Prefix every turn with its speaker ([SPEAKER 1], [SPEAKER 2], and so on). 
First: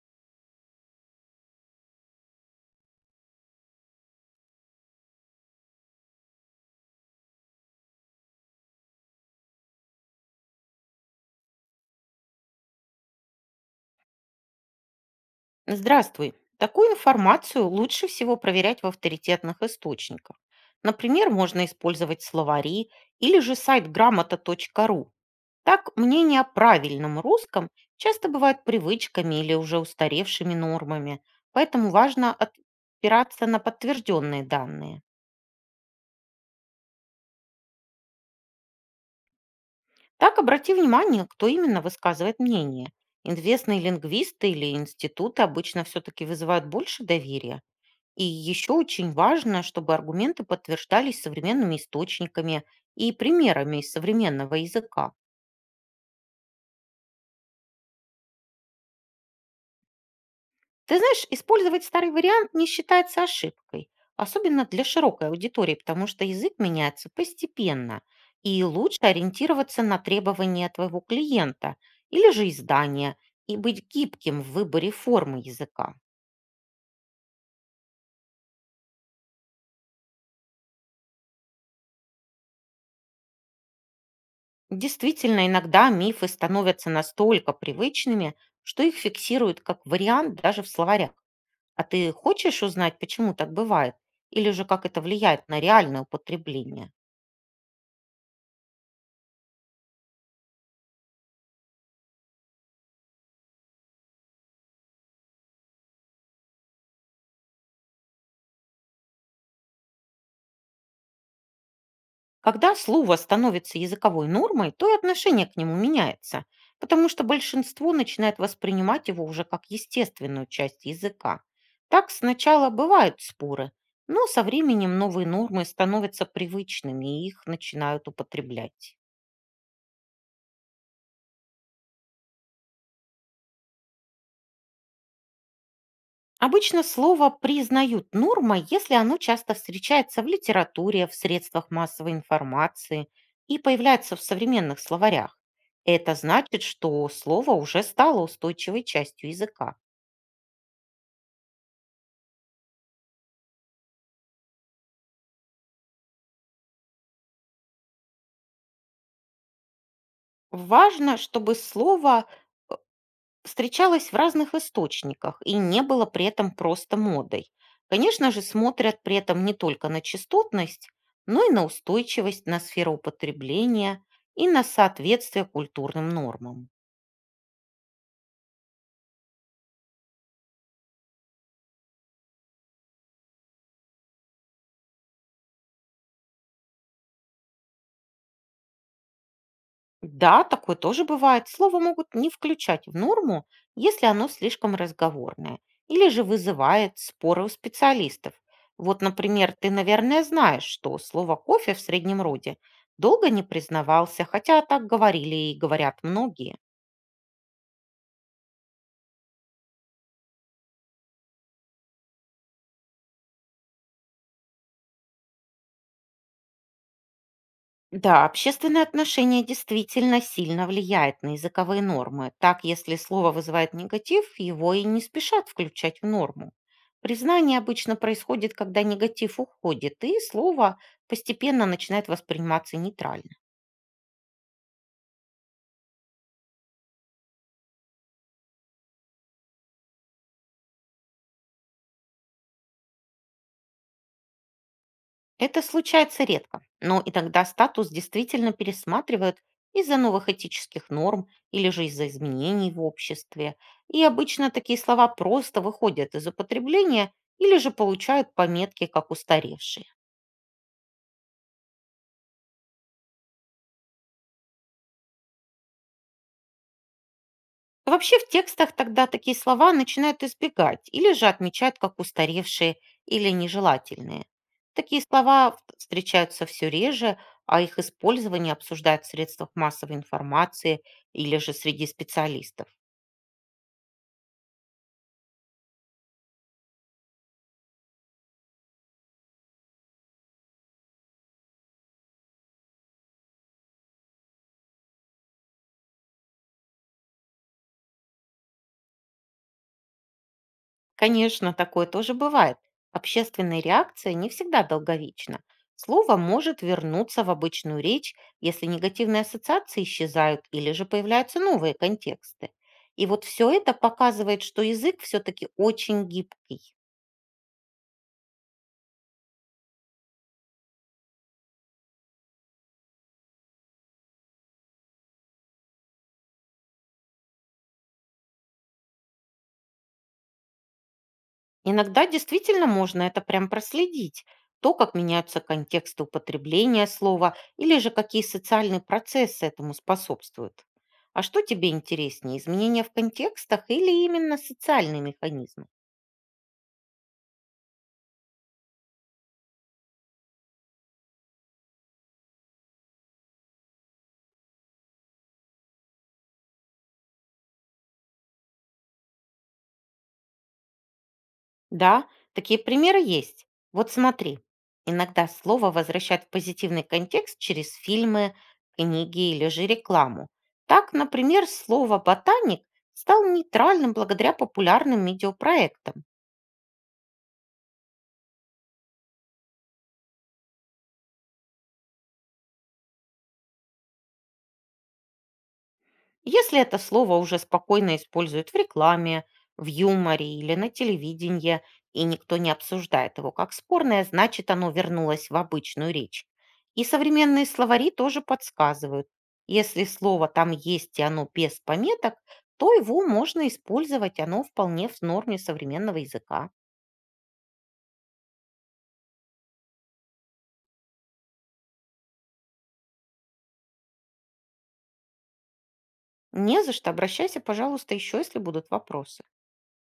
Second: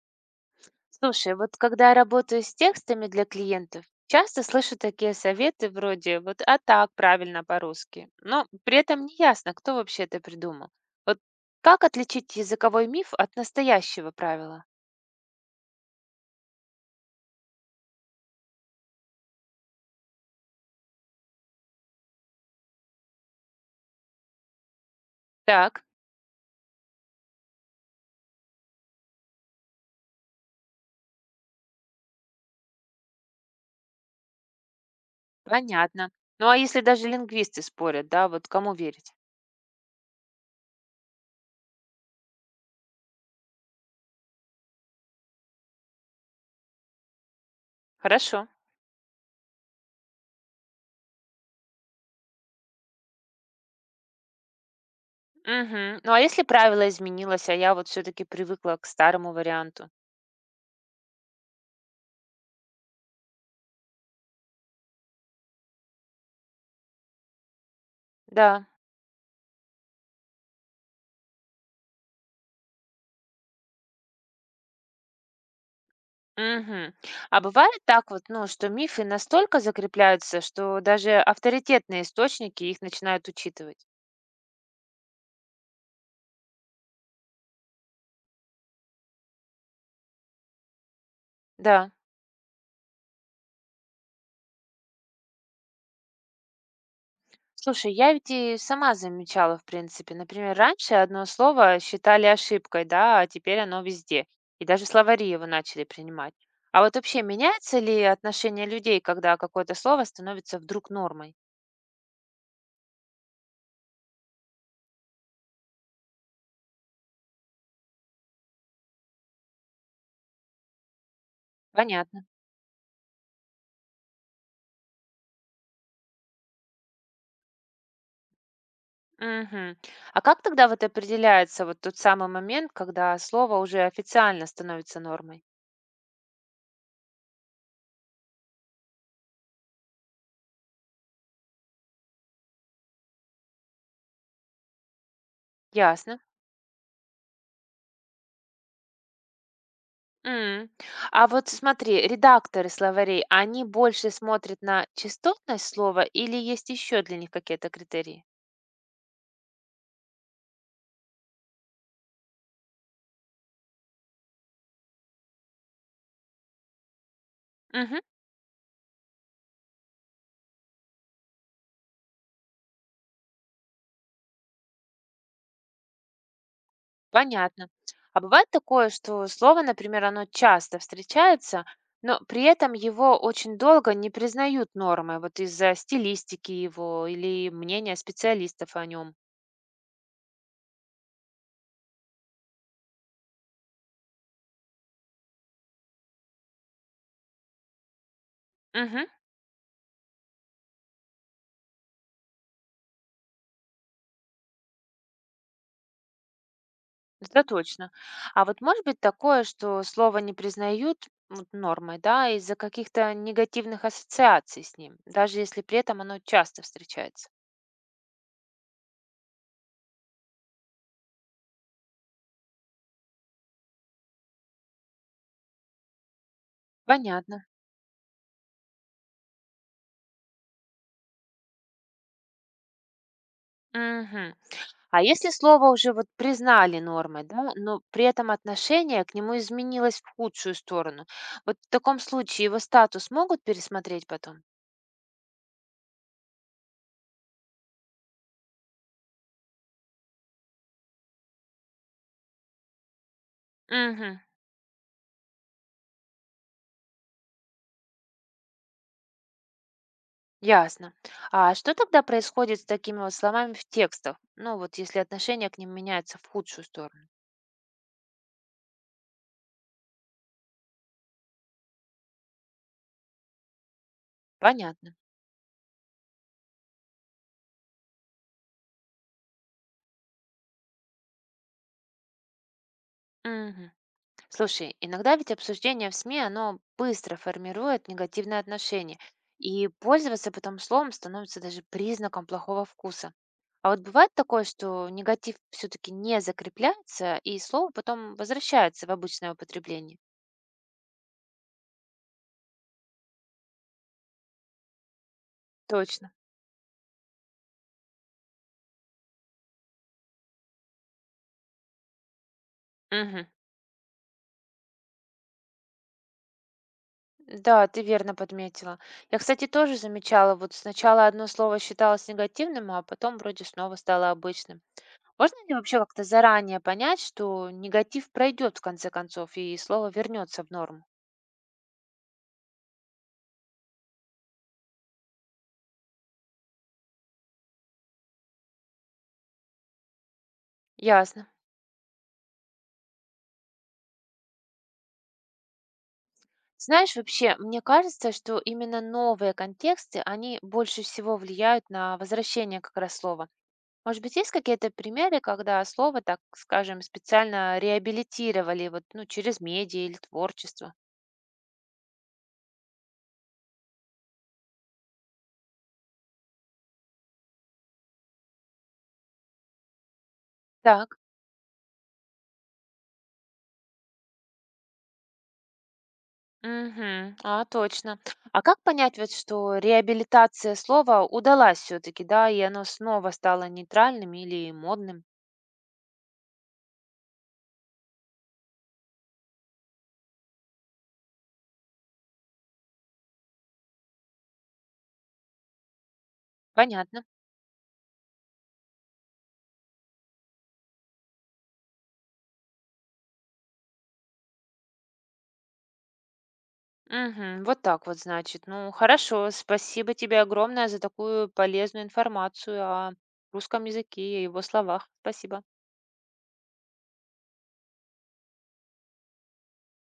[SPEAKER 1] Слушай, вот когда я работаю с текстами для клиентов, часто слышу такие советы вроде вот «а так правильно по-русски», но при этом не ясно, кто вообще это придумал. Вот как отличить языковой миф от настоящего правила?
[SPEAKER 2] Здравствуй. Такую информацию лучше всего проверять в авторитетных источниках. Например, можно использовать словари или же сайт грамота.ру.
[SPEAKER 1] Так,
[SPEAKER 2] Так мнения о правильном русском часто бывают привычками или уже устаревшими нормами, поэтому важно опираться на подтвержденные данные.
[SPEAKER 1] понятно. Ну а если даже лингвисты спорят, да, вот кому верить?
[SPEAKER 2] Так обрати внимание, кто именно высказывает мнение. Известные лингвисты или институты обычно все-таки вызывают больше доверия. И
[SPEAKER 1] Хорошо.
[SPEAKER 2] еще очень важно, чтобы аргументы подтверждались современными источниками и примерами из современного языка.
[SPEAKER 1] Мгм. Ну а если правило изменилось, а я вот все-таки привыкла к старому варианту?
[SPEAKER 2] Ты знаешь, использовать старый вариант не считается ошибкой, особенно для широкой аудитории, потому что язык меняется постепенно, и
[SPEAKER 1] Да.
[SPEAKER 2] лучше ориентироваться на требования твоего клиента или же издания и быть гибким в выборе формы языка.
[SPEAKER 1] Мгм. А бывает так вот, ну, что мифы настолько закрепляются, что даже авторитетные источники их начинают учитывать.
[SPEAKER 2] Действительно, иногда мифы становятся настолько привычными, что их фиксируют как вариант даже в словарях. А
[SPEAKER 1] Да.
[SPEAKER 2] ты хочешь узнать, почему так бывает? Или же как это влияет на реальное употребление?
[SPEAKER 1] Слушай, я ведь и сама замечала, в принципе. Например, раньше одно слово считали ошибкой, да, а теперь оно везде. И даже словари его начали принимать. А вот вообще меняется ли отношение людей, когда какое-то слово становится вдруг нормой?
[SPEAKER 2] Когда слово становится языковой нормой, то и отношение к нему меняется, потому что большинство начинает воспринимать его уже как естественную часть языка. Так
[SPEAKER 1] Понятно.
[SPEAKER 2] сначала бывают споры, но со временем новые нормы становятся привычными и их начинают употреблять.
[SPEAKER 1] Мгм. А как тогда вот определяется вот тот самый момент, когда слово уже официально становится нормой?
[SPEAKER 2] Обычно слово признают нормой, если оно часто встречается в литературе, в средствах массовой информации и появляется в современных словарях. Это
[SPEAKER 1] Ясно.
[SPEAKER 2] значит, что слово уже стало устойчивой частью языка.
[SPEAKER 1] М. А вот смотри, редакторы словарей, они больше смотрят на частотность слова или есть еще для них какие-то критерии?
[SPEAKER 2] Важно, чтобы слово встречалось в разных источниках и не было при этом просто модой.
[SPEAKER 1] Мгм.
[SPEAKER 2] Конечно же, смотрят при этом не только на частотность, но и на устойчивость, на сферу употребления и на соответствие культурным нормам.
[SPEAKER 1] Понятно. А бывает такое, что слово, например, оно часто встречается, но при этом его очень долго не признают нормой, вот из-за стилистики его или мнения специалистов о нем.
[SPEAKER 2] Да, такое тоже бывает. Слово могут не включать в норму, если оно слишком разговорное или же вызывает споры у специалистов. Вот, например, ты, наверное, знаешь, что слово «кофе» в среднем роде долго не признавался, хотя так говорили и говорят многие.
[SPEAKER 1] Это точно. А вот может быть такое, что слово не признают вот, нормой, да, из-за каких-то негативных ассоциаций с ним, даже если при этом оно часто встречается.
[SPEAKER 2] Да, общественное отношение действительно сильно влияет на языковые нормы. Так, если слово вызывает негатив, его и не спешат включать в норму.
[SPEAKER 1] Понятно.
[SPEAKER 2] Признание обычно происходит, когда негатив уходит, и слово постепенно начинает восприниматься нейтрально.
[SPEAKER 1] Мгм. А если слово уже вот признали нормой, да, но при этом отношение к нему изменилось в худшую сторону, вот в таком случае его статус могут пересмотреть потом?
[SPEAKER 2] Это случается редко, но иногда статус действительно пересматривают из-за новых этических норм или же из-за изменений в обществе. И
[SPEAKER 1] Угу.
[SPEAKER 2] обычно такие слова просто выходят из употребления или же получают пометки как устаревшие.
[SPEAKER 1] Ясно. А что тогда происходит с такими вот словами в текстах? Ну вот если отношение к ним меняется в худшую сторону?
[SPEAKER 2] Вообще в текстах тогда такие слова начинают избегать или же отмечают как устаревшие или нежелательные.
[SPEAKER 1] Понятно.
[SPEAKER 2] Такие слова встречаются все реже, а их использование обсуждают в средствах массовой информации или же среди специалистов.
[SPEAKER 1] Мгм. Слушай, иногда ведь обсуждение в СМИ, оно быстро формирует негативные отношения, и пользоваться потом словом становится даже признаком плохого вкуса. А вот бывает такое, что негатив все-таки не закрепляется, и слово потом возвращается в обычное употребление.
[SPEAKER 2] Конечно, такое тоже бывает. Общественная реакция не всегда долговечна.
[SPEAKER 1] Точно.
[SPEAKER 2] Слово может вернуться в обычную речь, если негативные ассоциации исчезают или же появляются новые контексты. И вот
[SPEAKER 1] Мгм.
[SPEAKER 2] все это показывает, что язык все-таки очень гибкий.
[SPEAKER 1] Да, ты верно подметила. Я, кстати, тоже замечала, вот сначала одно слово считалось негативным, а потом вроде снова стало обычным. Можно ли вообще как-то заранее понять, что негатив пройдет в конце концов и слово вернется в норму?
[SPEAKER 2] Иногда действительно можно это прям проследить. То, как меняются контексты употребления слова или же какие социальные процессы этому способствуют. А
[SPEAKER 1] Ясно.
[SPEAKER 2] что тебе интереснее, изменения в контекстах или именно социальные механизмы?
[SPEAKER 1] Знаешь, вообще, мне кажется, что именно новые контексты, они больше всего влияют на возвращение как раз слова. Может быть, есть какие-то примеры, когда слово, так скажем, специально реабилитировали вот, ну, через медиа или творчество?
[SPEAKER 2] Да, такие примеры есть. Вот смотри, иногда слово возвращают в позитивный контекст через фильмы, книги или же рекламу. Так,
[SPEAKER 1] Так.
[SPEAKER 2] например, слово «ботаник» стал нейтральным благодаря популярным видеопроектам.
[SPEAKER 1] Мгм. А, точно. А как понять, вот, что реабилитация слова удалась все-таки, да, и оно снова стало нейтральным или модным?
[SPEAKER 2] Если это слово уже спокойно используют в рекламе, в юморе или на телевидении, и никто не обсуждает его как спорное, значит оно вернулось в обычную речь. И
[SPEAKER 1] Понятно.
[SPEAKER 2] современные словари тоже подсказывают. Если слово там есть и оно без пометок, то его можно использовать, оно вполне в норме современного языка.
[SPEAKER 1] Мгм. Вот так вот, значит. Ну, хорошо. Спасибо тебе огромное за такую полезную информацию о русском языке и его словах. Спасибо.
[SPEAKER 2] Не за что, обращайся, пожалуйста, еще, если будут вопросы.